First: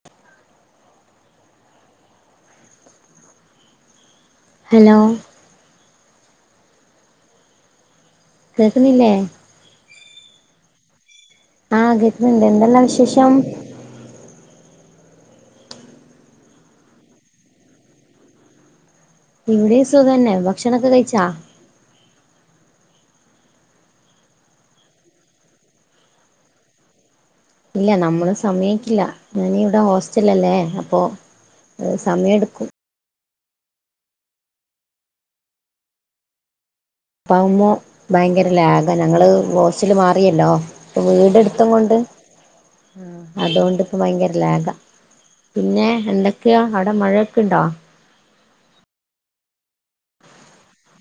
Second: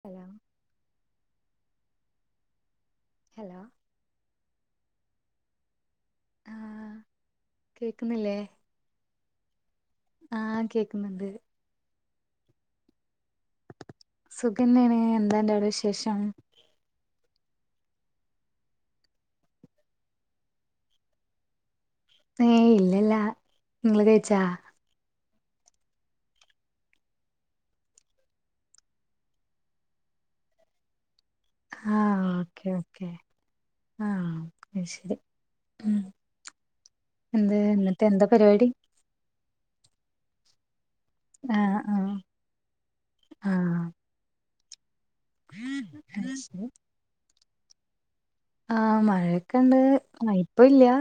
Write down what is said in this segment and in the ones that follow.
Hello hello hello ആഹ് കേക്ക്‌ന്നില്ലേ കേക്ക്ന്നില്ലെ? ആഹ് കേക്ക്ന്ന്ണ്ട്. ആഹ് കേക്ക്‌ന്ന്ണ്ട്. എന്തെല്ലാം വിശേഷം? സുഖന്നേണ്. എന്താ അൻ്റോടെ വിശേഷം? ഇവിടിം സുഖന്നെ, ഭക്ഷണൊക്കെ കഴിച്ചാ? ഏയ് ഇല്ലല്ല, നിങ്ങള് കഴിച്ചാ? ഇല്ല നമ്മള് സമയായ്ക്കില്ല. ഞാന് ഇവിടെ ഹോസ്റ്റൽലല്ലേ അപ്പൊ ആഹ് ഓക്കെ ഓ ക്കെ. ആഹ് അഹ്ശരി ഉം. എന്ത് ഇന്നട്ടെന്ത പരിപാടി? ടെ ഞങ്ങള് ഹോസ്റ്റ്‌ല് മാറിയല്ലോ. ഇപ്പൊ ആ വീടെട്ത്തുംങ്ങൊണ്ട് ആ ആഹ് ആ അതോണ്ട് ഇപ്പം ഭയങ്കര ലാഗാ. പിന്നെ അത് എന്തൊക്കെയാ ശരി അവിടെ മഴയൊക്ക്ണ്ടോ? ആഹ് മഴയൊക്കെണ്ട് ആഹ് ഇപ്പ ഇല്ല്യാ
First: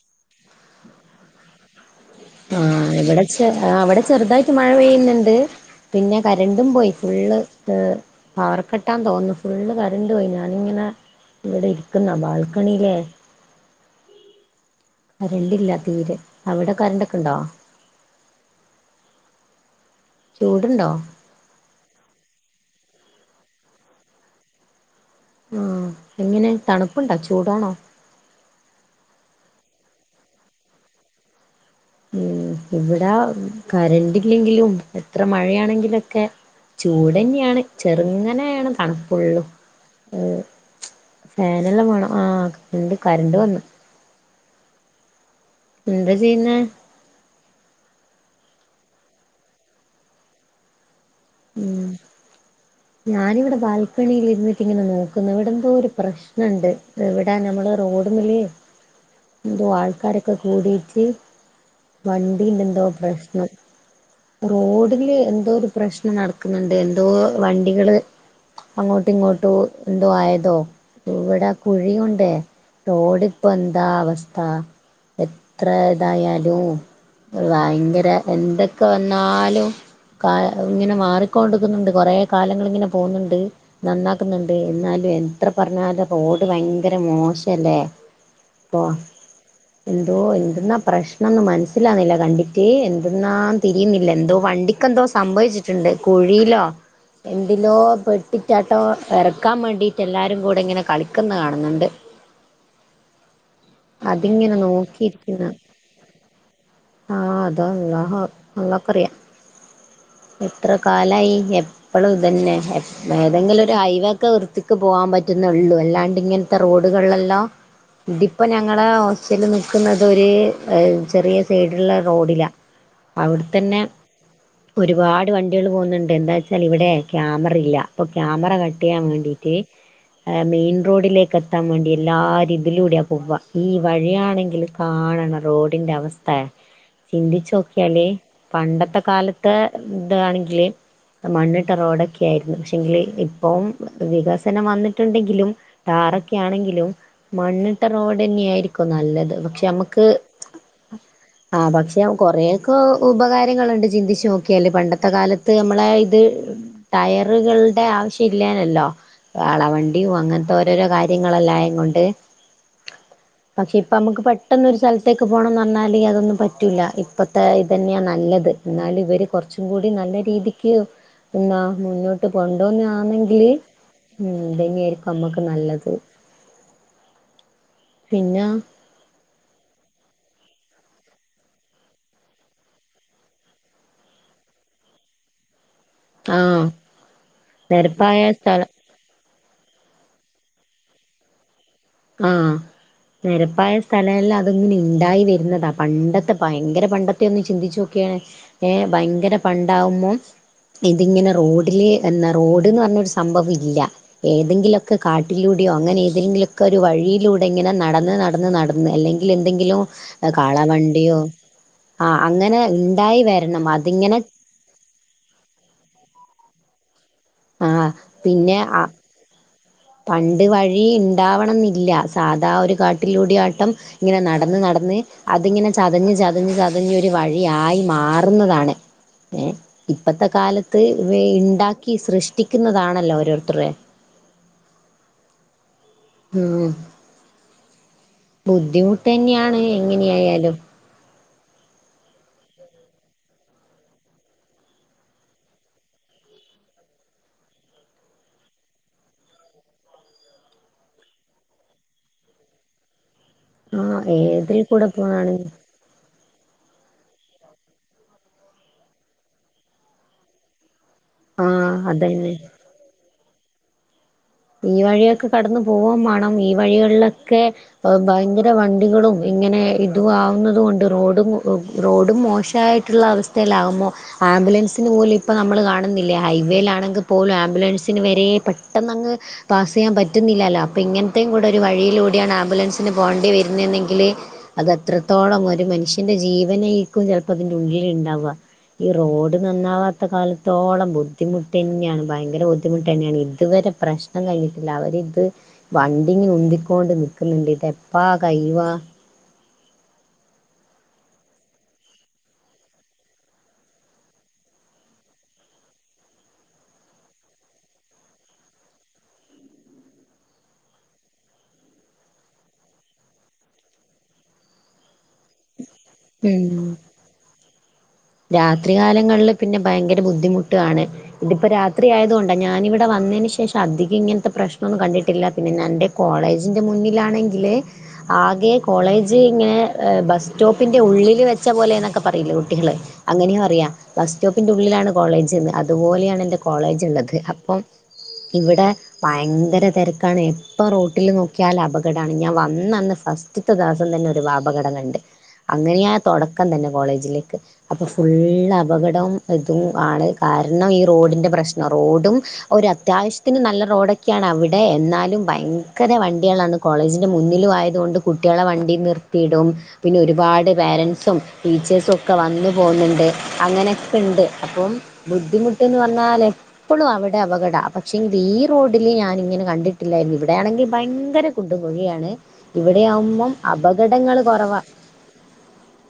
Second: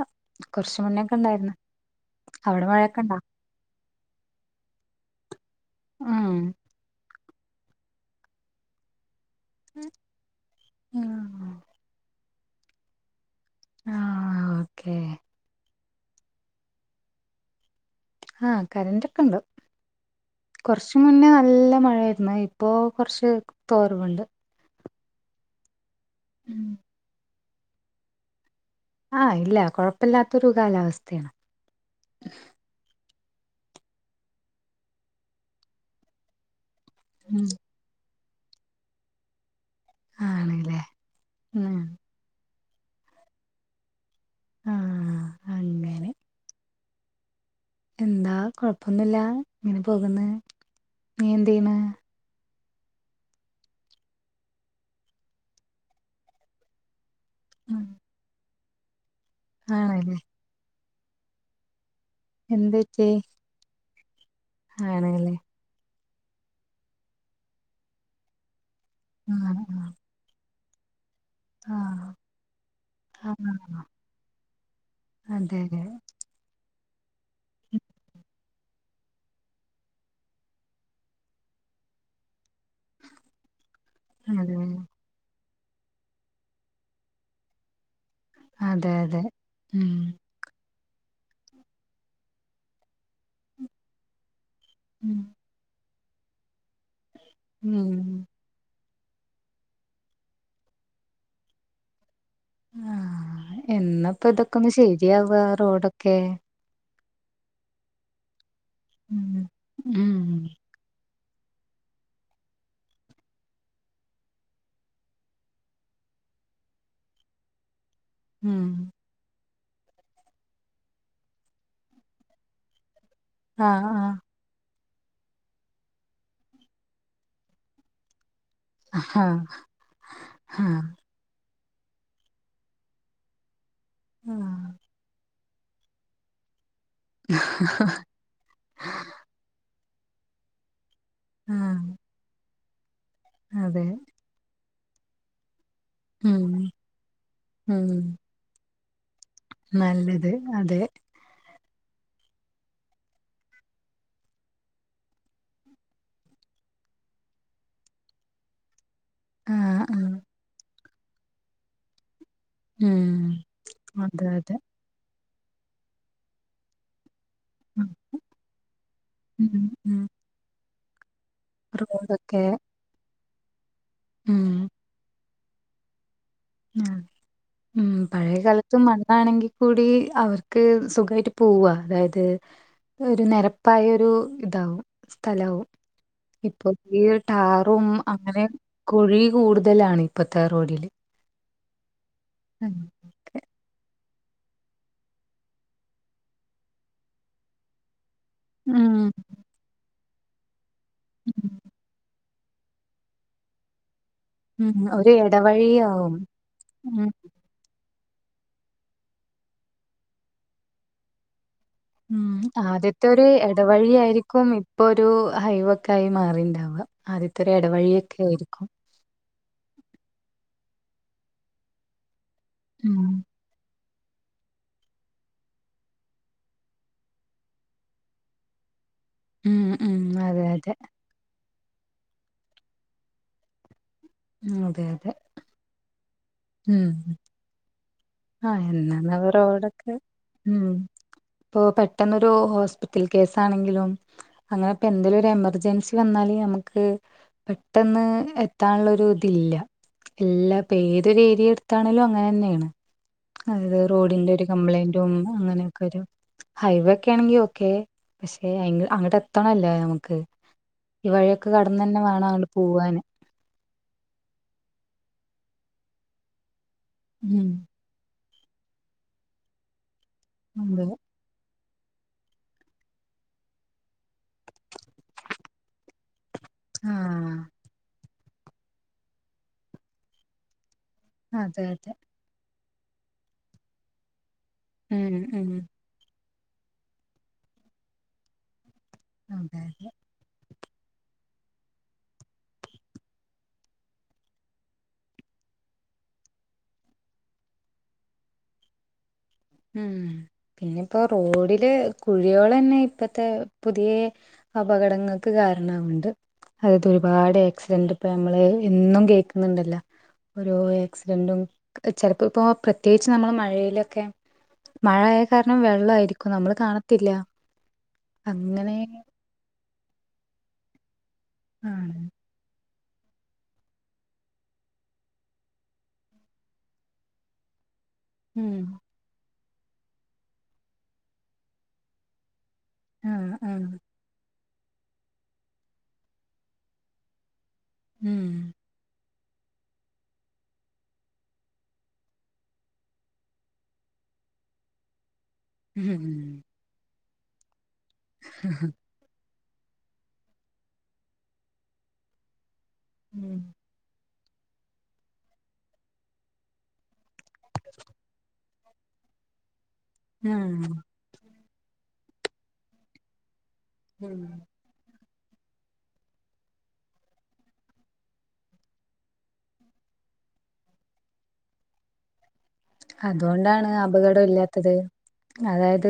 കൊറച്ച് മുന്നേക്കെ ഇണ്ടായിര്ന്ന്. ആഹ് ഇവിടെ ചെ ആഹ് ഇവടെ ചെറുതായിട്ട് മഴ പെയ്യുന്നുണ്ട്. പിന്നെ ഉം കരണ്ടും പോയി ഫുള്ള് ഏഹ് പവർകട്ടാന്ന് തോന്നുന്നു ഫുള്ള് കറന്റ് പോയി ഞാനിങ്ങനെ ആ ഇവിടെ ഇരിക്കുന്ന് ബാൽക്കണീലേ. ആഹ് ഓക്കേ. കരണ്ടില്ല തീരെ. അവടെ കരണ്ട് ഒക്കെണ്ടോ? ആഹ് കരന്റ് ഒക്കെണ്ട് പ ചൂടുണ്ടോ കൊറച്ച് മുന്നേ നല്ല മഴയായി ന്ന് ഇപ്പോ കൊറച്ച് തോർവ്ണ്ട്. ആഹ്. എങ്ങനെ തണുപ്പുണ്ടോ ചൂടാണോ? ആഹ് ഇല്ല കുഴപ്പല്ലാത്തൊരു കാലാവസ്ഥേണ്. ഉം ഇവിടെ കറന്റ് ഇല്ലെങ്കിലും എത്ര മഴയാണെങ്കിലൊക്കെ ഉം ചൂടന്നെയാണ് ചെറുങ്ങനെയാണ് തണുപ്പൊള്ളു. അഹ് ആണല്ലേ ഉം ഫാനെല്ലാം വേണം ആഹ് കരണ്ട് കരണ്ട് വന്ന്. ആഹ്. അങ്ങനെ എന്താ ചെയ്യുന്നേ? എന്താ കൊഴപ്പൊന്നുല്ല ഇങ്ങനെ പോകുന്ന്. നീ എന്തെയ്യ്ണ്? ഉം ഞാനിവിടെ ബാൽക്കണിയിൽ ഇരുന്നിട്ട് ഇങ്ങനെ നോക്കുന്ന്. ഇവിടെന്തോ ഒരു പ്രശ്നണ്ട്. ഇവിടെ നമ്മള് റോഡ്മല് എന്തോ ആണല്ലേ ആൾക്കാരൊക്കെ കൂടീറ്റ് എന്ത് വണ്ടീന്റെന്തോ പറ്റി പ്രശ്നം റോഡില് ആണല്ലേ എന്തോ ഒരു പ്രശ് നം നടക്ക്ന്ന്ണ്ട്. എന്തോ വണ്ടികള് അങ്ങോട്ടും ഇങ്ങോട്ടു ആഹ് എന്തോ ആയതോ ഇവടെ കുഴി ആഹ് കൊണ്ടേ റോഡ് ആഹ് ഇപ്പൊ ആഹ് എന്താ അവസ്ഥ. അതെ എത്ര അതെ ഇതായാലും ഭയങ്കര എന്തൊക്കെ വന്നാലും കാ ലം ഇങ്ങനെ മാറിക്കോണ്ട്ക്കുന്നുണ്ട്. കൊറേ കാലങ്ങളിങ്ങനെ പോകുന്നുണ്ട്, നന്നാക്കുന്നുണ്ട്. എന്നാലും എൻ എത്ര പറഞ്ഞാലും റോഡ് ഭയങ്കര മോശല്ലേ. അപ്പൊ അതെ അതെ ഉം എന്തോ എന്ത്‌ന്നാ പ്രശ്നംന്ന് മനസ്സിലാവുന്നില്ല കണ്ടിറ്റ്, എന്ത്‌ന്നാന്ന് തിരിയുന്നില്ല. എന്തോ വണ്ടിക്ക് ഉം സംഭവിച്ചിട്ടുണ്ട് കുഴിയിലോ എന്തിലോ ഉം പെട്ടി ട്ടാട്ടോ എറക്കാൻ മേണ്ടിയിട്ട് എല്ലാരും കൂടെ ഇങ്ങനെ കളിക്കുന്ന കാണുന്നുണ്ട്. ആഹ് എന്നപ്പ ഇതൊക്കെ അതിങ്ങനെ ഒന്ന് ശരിയാവാ റോഡൊക്കെ. ആഹ് അത് അള്ളാഹ് അള്ളാക്കറിയാ. ഉം ഉം എ ത്രെ കാലായി എപ്പെളും ഇതെന്നെ എ ഏതെങ്കിലും ഒര് ഹൈവേക്കെ വൃത്തിക്ക് പോവാം പറ്റ്ന്നാെള്ളൂ അല്ലാണ്ട് ഇങ്ങ്ൻത്തെ റോഡ്കളെല്ലാം തിപ്പ ഉം ഞങ്ങളെ ഹോസ്റ്റെല് നിക്ക്ന്നതാെര് ചെറിയ സെയ്ഡ്ള്ളെ റോഡിലാ അവ്ട്ത്തന്നെ ആഹ് ആഹ് ഒരുപാട് വണ്ടികള് പോകുന്നുണ്ട് എന്താച്ചാല് ഇവിടെ ക്യാമറ ഇല്ല അപ്പൊ ക്യാമറ ക ട്ടെയ്യാം ആഹ് വേണ്ടീട്ട് ഏഹ് മെയിൻ ആഹ് റോഡിലേക്ക് എത്താം വേണ്ടി എല്ലാരും ഇതിലൂടെയാ പോവാ ഈ വഴിയാണെങ്കില് ആഹ് കാണണം റോഡിന്റെ അവസ്ഥേ ചിന്തിച്ചോക്ക്യാല് പണ്ടത്തെ കാലത്ത് താണെങ്കില് മണ്ണിട്ട ആഹ് റോഡൊക് ക്കേയ്ര്ന്നു പക്ഷേങ്കില് ഇപ്പം അതെ വികസനം വന്നിട്ട്ണ്ടെങ്കിലും താറൊക്കെ ഉം ആണെങ്കിലും മണ്ണ് ഉം തന്നെയായിരിക്കും നല്ലെത് പക്ഷെ അമ്മക്ക് നല്ലത് അതെ ആഹ് പക്ഷെ കൊറേൊക്കാ ഉപകാരങ്ങള്ണ്ട് ചിന്തിച്ച് നോക്ക്യാല്‌ പണ്ടത്തെ കാലത്ത് നമ്മളേ ഇത് ടയറ്കൾടെ ആവശ്യം ഇല്ലേന്യല്ലോ ആഹ് കാളവണ്ടിയും ആഹ് അങ്ങൻത്തെ ഓരോരോ കാര്യങ്ങളെല്ലായേങ്ങൊണ്ട് ഊം പക്ഷെ ഇപ്പം അമക്ക് പെട്ടെന്നൊരു സൽത്തേക്ക് പോണംന്നർഞ്ഞാല് അതൊന്നും പറ്റൂല്ലാ ഇ ഇപ്പത്തെ ഉം ഇതന്ന്യാ നല്ലെത് എന്നാല് ഇവര് ഉം കൊർച്ചും കൂടി ഉം നല്ല രീതിയ്ക്ക് ഇന്നാ മുന്നോട്ട് റോഡൊക്കെ കൊണ്ടുപോവുന്നെ ആന്നെങ്കില് ഉം ഇതെന്നേയ്രിക്കും അമ്മക്ക് നല്ലത് ആഹ് ഉം പഴയ പിന്നെ കാലത്തും മണ്ണാണെങ്കി കൂടി അവർക്ക് സുഖായിട്ട് പൂവാ അതായത് ഒരു നെരപ്പായാെരു ഇതാവും സ്ഥലാവും ആ ഇപ്പൊ ഈ ടാറും നെരപ്പായ അങ്ങെനെ സ്ഥലം കുഴി കൂട്തലാണ് ഇപ്പത്തെ റോഡില് ആഹ് ഉം നെരപ്പായ സ്ഥല എല്ലാം അതങ്ങനെ ഇണ്ടായി വെര്ന്നെതാ പണ്ടത്തെ ഭയങ്കര പണ്ടത്തെ ഒന്ന് ചിന്തിച്ച് നോക്ക്യേ ഏഹ് ഉം ഭയ്ങ്കര പണ്ടാവുമ്പം ഇതിങ്ങെനെ റോഡില് എന്താ റോഡ്ന്ന് പർഞ്ഞൊരു സംഭവം ഇല്ല ഉം ഏതെങ്കിലൊക്കെ ഒരു കാട്ടിലൂടെയോ അങ്ങനെ ഇടവഴിയാവും ഏതെങ്കിലൊക്കൊരു ഉം വഴിയിലൂ ടെ ഇങ്ങെനെ നടന്ന് നടന്ന് നട്ന്ന് അല്ലെങ്കിലെന്തെങ്കിലും കാളവണ്ടിയോ ആ ഉം അങ്ങനെ ഉണ്ടായി ആദ്യത്തൊര് വരണം അതിങ്ങനെ എടവഴിയായിരിക്കും ഇപ്പൊരു ഹൈവാെക്കായ് മാറിണ്ടാവ ആദ്യത്തൊരു ആ എടവഴിയൊക്കെ പിന്നെ ആയിരിക്കും ആ പണ്ട് വഴി ഇണ്ടാവണംന്നില്ല സാധാ ഒരു ഉം കാട്ടിലൂടെ ആട്ടം ഇങ്ങനെ നടന്ന് നടന്ന് അതിങ്ങെനെ ചതഞ്ഞ് ചതഞ്ഞ് ചതഞ്ഞാെര് വഴി ആയി മാറ്ന്നതാണ് ഏഹ് ഉം ഉം ഇപ്പത്തെ അതെ അതെ കാലത്ത് വെ ഇണ്ടാക്കി സൃഷ്ടിക്ക്ന്നതാണല്ലോ ഓരോര്ത്ത്രെ അതെ അതെ ഉം ആഹ് ബുദ്ധിമുട്ട് എന്നാന്നാവൊ തന്നെയാണ് റോഡൊക്കെ എങ്ങനെയായാലും ഉം പ്പോ പെട്ടെന്നൊരു ഹോസ്പിറ്റൽ കേസാണെങ്കിലും അങ്ങനെപ്പെന്തേലാെരു എമെർജെൻസി വന്നാല് ഞമ്ക്ക് പെട്ടെന്ന് എത്താൻള്ളൊരു തില്ലാ ഇല്ലാ പ്പേത് രീതി എട്ത്താണേലും അങ്ങെനെന്നേണ് ആ അതെതെ റോഡിന്റൊര് ഏതിൽ കൂടെ കംപ്ലെയ്ന്റും പോണാണ് അങ്ങനെയൊക്കെരു ഹൈവേക്കേണെങ്കി ഓക്കേ പക്ഷെ അയ്ങ്ക് അങ്ങട്ടെത്തണല്ലോ ഞമ്ക്ക് ഈ ആ വഴിയൊക്കെ കട്ന്നെന്നെ വാണം അതന്നെ അങ്ങട് പൂവാന് ഈ വഴിയൊക്കെ കടന്ന് പോവും മാണം ഈ വഴികൾലൊക്കെ ഉം ഭയ്ങ്കര വണ്ടികളും ഇങ്ങെനെ ഇതു ആവുന്നത് കൊണ്ട് അതെ റോഡും മു [unintelligible] റോഡും മോശായ്ട്ട്ള്ള അവസ്ഥേലാകുമ്പോ ആംബുലൻസിന് പോലും ഇപ്പ നമ്മള് കാണുന്നി ല്ലെ ഹൈവേലാണെങ്ക് പോലും ആഹ് ആംബുലൻസിന് വരെ പെട്ടെ ന്നങ്ങ് പാസെയ്യാം പറ്റുന്നില്ലാലൊ അപ്പൊ ഇങ്ങൻത്തേയും കൂടെ ഒര് അതെ അതെ വഴിയിലൂടെയാണ് ആംബുലൻസ് ന് പോണ്ടി വര്ന്നേന്നെങ്കില് അത് ഉം അത്രത്തോളം ഉം ഒര് മനുഷ്യ.... ന്റെ ജീവനേക്കും ചെലപ്പൊ അതിന്റെ ഉള്ളില് ണ്ടാവ. ഈ റോഡ് അതെ അതെ നന്നാവാത്ത കാല... ത്തോളം ബുദ്ധിമുട്ടെന്നേണ്. ഭയങ്കര ബുദ്ധിമുട്ടെന്നേണ്. ഇത് വരെ പ്രശ്.... നം കഴിഞ്ഞിട്ടില്ല. അവരിത് വണ്ടിങ് ഉന്തിക്കൊണ്ട് നിക്ക് ന്ന്ണ്ട്. ഇതെപ്പാ കൈയ്യ്‌വാ ഉം പിന്നെപ്പൊ റോഡില് കുഴികളെന്നെ ഇപ്പത്തെ പുതിയെ അപകടങ്ങൾക്ക് കാരണാവ്ണ്ട് അതൊരുപാട് ആക്സിഡന്റ് പ്പ ഞമ്മള് ഇന്നും കേൾക്ക്ന്നുണ്ടല്ലാ. ഓരോ ആക്സിഡന്റും ക്ക് ചെലപ്പൊ പ്പോ പ്രത്യേകിച്ച് നമ്മള് മഴയിലൊക്കെ മഴയായ കാരണം വെള്ളായിരിക്കും. നമ്മള് ഉം കാണത്തില്ല. രാത്രി അങ്ങനെ കാലങ്ങള്ള് പിന്നെ ഭയങ്കര ബുദ്ധിമുട്ടാണ്. ഇതിപ്പൊ രാത്രി ആണ് ആയതുകൊ.... ആഹ്. ഞാനിവിടെ വന്നേന് ശേഷം അധികം ഇങ്ങൻത്തെ പ്രശ്ണൊന്നും കണ്ടിട്ടില്ല. പിന്നെ ഞാ ൻ്റെ കോളേജിൻ്റെ മുന്നിലാണെങ്കില് ആകെ ഉം കോളേജ് ഇങ്ങനെ ഏഹ് ബസ്റ്റോപ്പിന്റെ ഉള്ളില് വെച്ച പോലെന്നൊക്കെ പറയില്ലെ കുട്ടികള്. ആഹ് അങ്ങനെയാ ആഹ് പറിയാ. ബസ് സ്റ്റോപ്പിന്റെ ഉള്ളിലാണ് കോളേജ്ന്ന്. അതുപോലെയാണ് എൻറെ കോളേജിള്ളത്. അപ്പം ഉം ഇവ്ടെ ഭയങ്കര തെരക്കാണ്. എപ്പം റോട്ടില് നോക്കിയാലും അപകടാണ്. ഞാൻ വന്നന്ന് ഫസ്.... റ്റ്ത്തെ ദെവസം തന്നെ ഒര് പാ അപകടം കണ്ട്. അങ്ങനെയാ ഉം തൊടക്കം തന്നെ കോളേജിലേക്ക്. അപ്പം ഫുള്ളപ ഉം കടം തും ആണ്. കാരണം ഈ റോഡ്ന്റെ പ്രശ്നം. റോഡും ഒരു അത്യാവശ്യത്ത്ന് ഉം നല്ല റോഡ് ക്കാണ് അവ്ടെ. എന്നാലും ഭയങ്കര വണ്ടികളാണ് കോളേജിൻ്റെ മുന്നിലും ആയത്കൊണ്ട് കുട്ട്യേളെ വണ്ടി നിർത്തിയിടും. പിന്നെ ഒരുപാട് പേരൻസും ടീച്ചേഴ്സൊക്കെ വന്ന് പോവ്ന്ന്ണ്ട്. അങ്ങനെക്കെണ്ട് ഉം അപ്പം ബുദ്ധിമുട്ട്ന്ന് വന്നാല് പ്പൊളും അവടെ അപകടാ. പക്ഷെങ്കി ഈ റോഡില് ഞാനിങ്ങനെ കണ്ടിട്ടില്ലാര്ന്ന്. ഇവടെയാണെങ്കി ഭയങ്കര കുണ്ടും, കുഴിയാണ്. ഇവ്ടെയാവുമ്പം അതുകൊണ്ടാണ് അപകടങ്ങള് അപകടം കൊറവ. ഇല്ലാത്തത് അതായത്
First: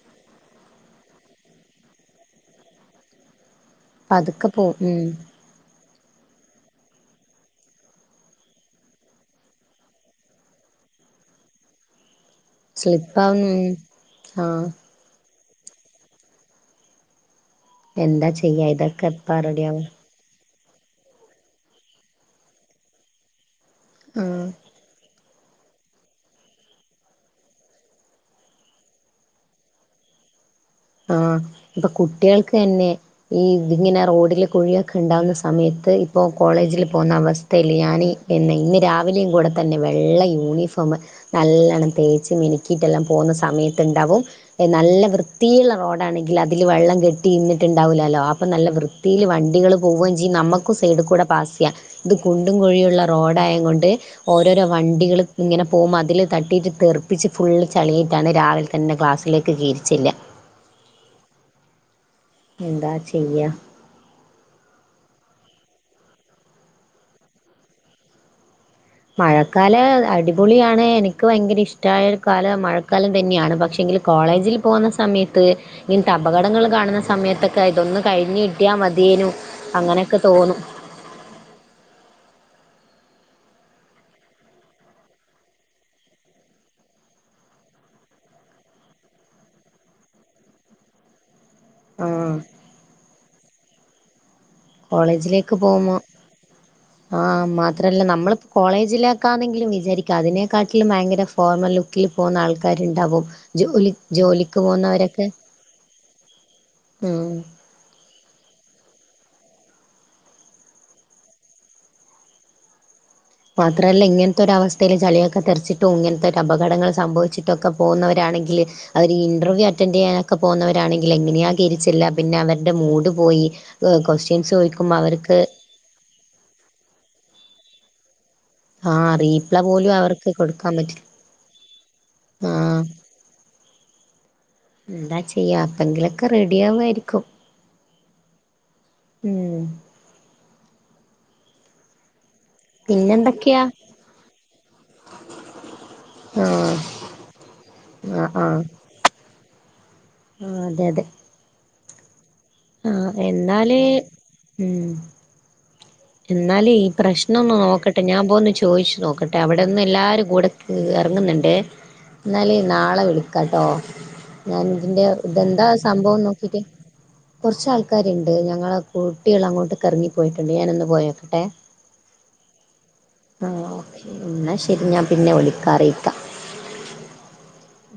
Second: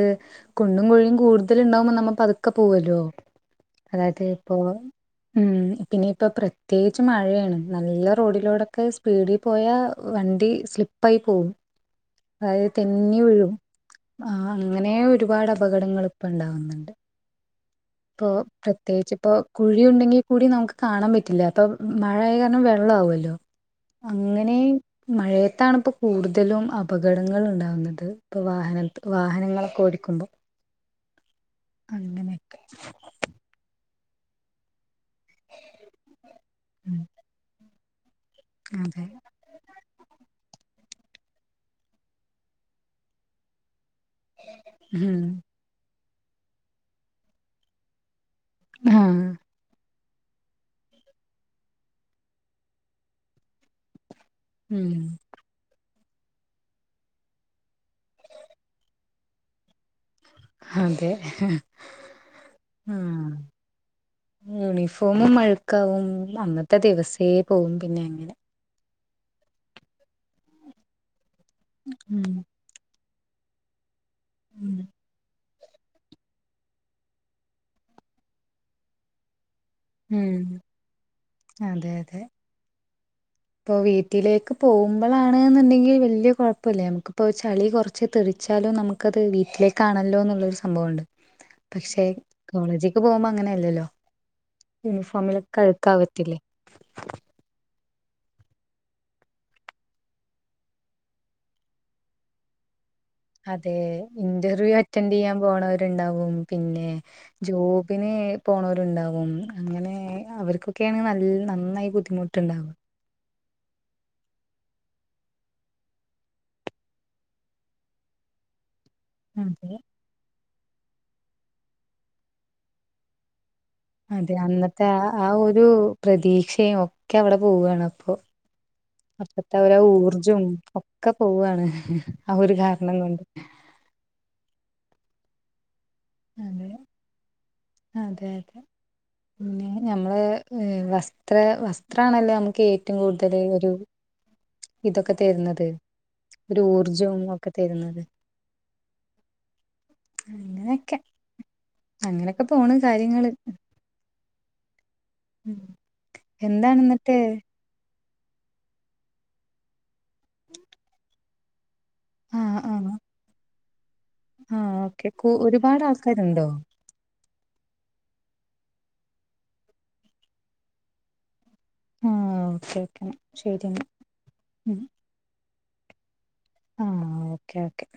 കുണ്ടും, കുഴിയും കൂട്തല് ണ്ടാവുമ്പൊ നമ്മ പത് ക്കെ പോവല്ലോ. അതായത് പതുക്കെ ഇപ്പൊ പോവും ഉം ഉം. പിന്നെ ഇപ്പൊ പ്രത്യേചിച്ചും മഴയാണ്. നല്ല റോഡിലോടൊക്കെ സ്പീഡി പോയാ വണ്ടി സ്ലിപ്പായി പോവും. അത് തെന്നി സ്ലിപ്പാവുന്നു വിഴും. ഉം ആഹ് അങ്ങ നേ ഒരുപാട് അപകടങ്ങള് പ്പ ണ്ടാവ്ന്ന്ണ്ട്. പ്പൊ എന്താ ചെയ്യാ ഇതൊക്കെ പ്രത്യേയിച്ച് പ്പൊ എപ്പാ റെഡിയാവാ കുഴിണ്ടെങ്കി കൂടി നമുക്ക് കാണാം പറ്റില്ല. അപ്പൊ മഴയായ കാരണം വെള്ളാവുവല്ലൊ. ആഹ് അങ്ങനേ മഴയത്താണ്‌പ്പൊ കൂട്തലും അപകടങ്ങള് ണ്ടാവുന്നത്. പ്പൊ വാഹനത്ത് വാഹനങ്ങളൊക്കെ ഓടിക്കുമ്പൊ ആഹ് പ്പൊ കുട്ടികൾക്കെന്നെ ഈ തിങ്ങനെ റോഡില് കുഴിയൊക്കെ ണ്ടാവുന്ന സ സമയത്ത് ഇപ്പൊ കോളേജില് ഉം പോവ്ന്ന അവസ്ഥയില്ലെ. ഞാൻ എന്നെ ഇന്ന് അതെ രാവിലെയും കൂടെ തന്നെ വെള്ള യൂണിഫോമ്. നല്ലവണ്ണം തേച്ച് മിനിക്കിട്ടെല്ലാം പോവുന്ന സമയത്ത്ണ്ടാവും നല്ല ഉം വൃത്തിയ്ള്ള റോഡാണെങ്കില് അതില് വെള്ളം കെട്ടി ഇന്നിട്ടുണ്ടാവൂലാലൊ അ.... പ്പം നല്ല വൃത്തില് ആഹ് വണ്ടികള് പോവേം ചെയ്യും. നമ്മക്കും സൈഡ് കൂടെ പാസ് ചെയ്യാൻ. ഇത് കുണ്ടും, കുഴിയുള്ള റോഡായേംകൊണ്ട് ഓരോരൊ ഉം വണ്ടികള് ഇങ്ങനെ പോവ്‌മ്പ അതില് തട്ടിയിട്ട് തെർപ്പിച്ച് ഫുള്ള് ചളിയിട്ടാണ് രാവിൽ തന്നെ ക്ലാസ്സിലേക്ക് കേറിച്ചെല്ലാ. അതെ. എന്താ ആഹ് ചെയ്യാ ഉം യൂണിഫോമും അഴ്ക്കാവും അന്നത്തെ ദിവസേ പോവും പിന്നെ അങ്ങനെ. മഴക്കാലം അടിപൊളിയാണ് എനിക്ക് ഭയങ്കര ഇഷ്ടായൊരു ഉം കാലം മഴക്കാലം തന്നെയാണ് പക്ഷെങ്കില് കോളേജിൽ ഉം പോകുന്ന സമയ ത്ത് ഇങ്ങൻത്തെ അപകടങ്ങൾ കാണുന്ന സമയത്തൊക്കെ ഇതൊന്ന് കഴിഞ്ഞ് കട്ടിയാ മതിയേനു അങ്ങനെയൊക്കെ ഉം തോന്നും അതെ അതെ ഇപ്പോ വീട്ടിലേക്ക് പോവ്മ്പളാണ്ന്ന്ണ്ടെങ്കി വല്ല്യ കൊഴപ്പല്ല നമ്മക്ക്പ്പോ ചളി കൊറ ച്ച് തെറിച്ചാലും നമുക്കത് വീട്ടിലേക്കാണല്ലോ എന്ന്ള്ളൊര് സംഭവണ്ട്. പക്ഷെ ആഹ് കോളേജ്‌ക്ക് പോവ്മ്പോ അങ്ങനെയല്ലല്ലോ. കോളേജിലേക്ക് യൂണിഫോമിലൊക്കെ പോകുമ്പോ അഴ്ക്കാവത്തില്ലേ. ആഹ് മാ ത്രല്ല നമ്മള് കോളേജിലേക്കാന്നെങ്കിലും വിചാരിക്കാം അതിനെക്കാട്ടിലും ഭയങ്കര ഫോർമൽ ലു ക്കിൽ പോകുന്ന ആൾക്കാര്ണ്ടാവും. അതെ ഇന്റർവ്യൂ അറ്റൻഡെയ്യാൻ പോണവര്ണ്ടാവും പിന്നെ ഉം ജോബിന് പോണോര്ണ്ടാവും അങ്ങനെ അവർക്കൊക്കെയാണെ നൽ നന്നായി ബുദ്ധിമുട്ട്ണ്ടാവ മാത്രല്ല ഇങ്ങനത്തൊരവസ്ഥയിൽ ചളിയൊക്കെ തെറ്ച്ചിട്ടും ഇങ്ങനത്തെ ഒരു അപകടങ്ങൾ സംഭവിച്ചിട്ടൊക്കെ പോകുന്നവരാണെങ്കില് അവര് ഇന്റർവ്യൂ അതെ അറ്റൻഡെയ്യാനൊക്കെ പോകുന്നവരാണെങ്കിൽ എങ്ങനെയാ കേറിച്ചെല്ലാ പിന്നെ അവര്ടെ മൂഡ് പോയി. അതെ ക്വസ്റ്റ്യൻസ് അന്നത്തെ ചോദിക്കുമ്പോ ആ ആ അവർക്ക് ഒരു പ്രതീക്ഷയും ഒക്കെ അവിടെ പോവാണ് അപ്പൊ ആ അപ്പത്തെ റീപ്ലൈ അവരെ ആ പോലും അവർക്ക് ഊർജും കൊടുക്കാൻ പറ്റില്ല ഒക്കെ പോവാണ് ആ ഒരു ആഹ് കാരണംകൊണ്ട് എന്താ ചെയ്യാ അപ്പങ്കിലൊക്കെ അതെ റെഡിയാവായിരിക്കും. അതെ അതെ ഉം പിന്നെ ഞമ്മള് ഏ വസ്ത്ര വസ്ത്രാണല്ലോ നമു ക്കേറ്റും കൂടുതല് പിന്നെന്തൊക്കെയാ ഒരു ഇതൊക്കെ തര്ന്നത് ഒരു ആഹ് ഊർജ്ജും ഒക്കെ തരുന്നത്. [inaudible] ആഹ് അതെ അങ്ങനെയൊക്കെ അതെ അങ്ങനെയൊക്കെ പോണ് കാര്യങ്ങള്. അല് ഉം ഉം എന്നാല് ഈ പ്രശ്നൊന്ന് നോക്ക ട്ടെ ഞാൻ പോന്ന് ചോയിച്ച് നോക്കട്ടെ അവിടെന്ന് എല്ലാരും കൂടെ എറങ്ങ്ന്ന്ണ്ട്. ഇന്നാല് ആഹ് ആഹ് നാളെ വിളിക്കാട്ടോ ഞാൻ ആഹ് ഇതിന്റെ ഓക്കെ കു ഇതെന്താ ഒരുപാട് സംഭവം ആൾക്കാരുണ്ടോ നോക്കീട്ട് കൊറച്ച് ആൾക്കാര്ണ്ട് ഞങ്ങളെ കുട്ട്യേള് അങ്ങോട്ട്ക്ക് എറങ്ങിപ്പോയിട്ടുണ്ട് ഞാനൊന്ന് പോയൊക്കെട്ടെ. ആഹ് ഓക്കെ ഓക്കെ ശരി ആഹ് എന്നാ ഓക്കെ ഇന്നാ ശെരി ഞാൻ പിന്നെ വിളിക്കാ അറിയിക്കാ ആഹ് ഓക്കെ ഓക്കെ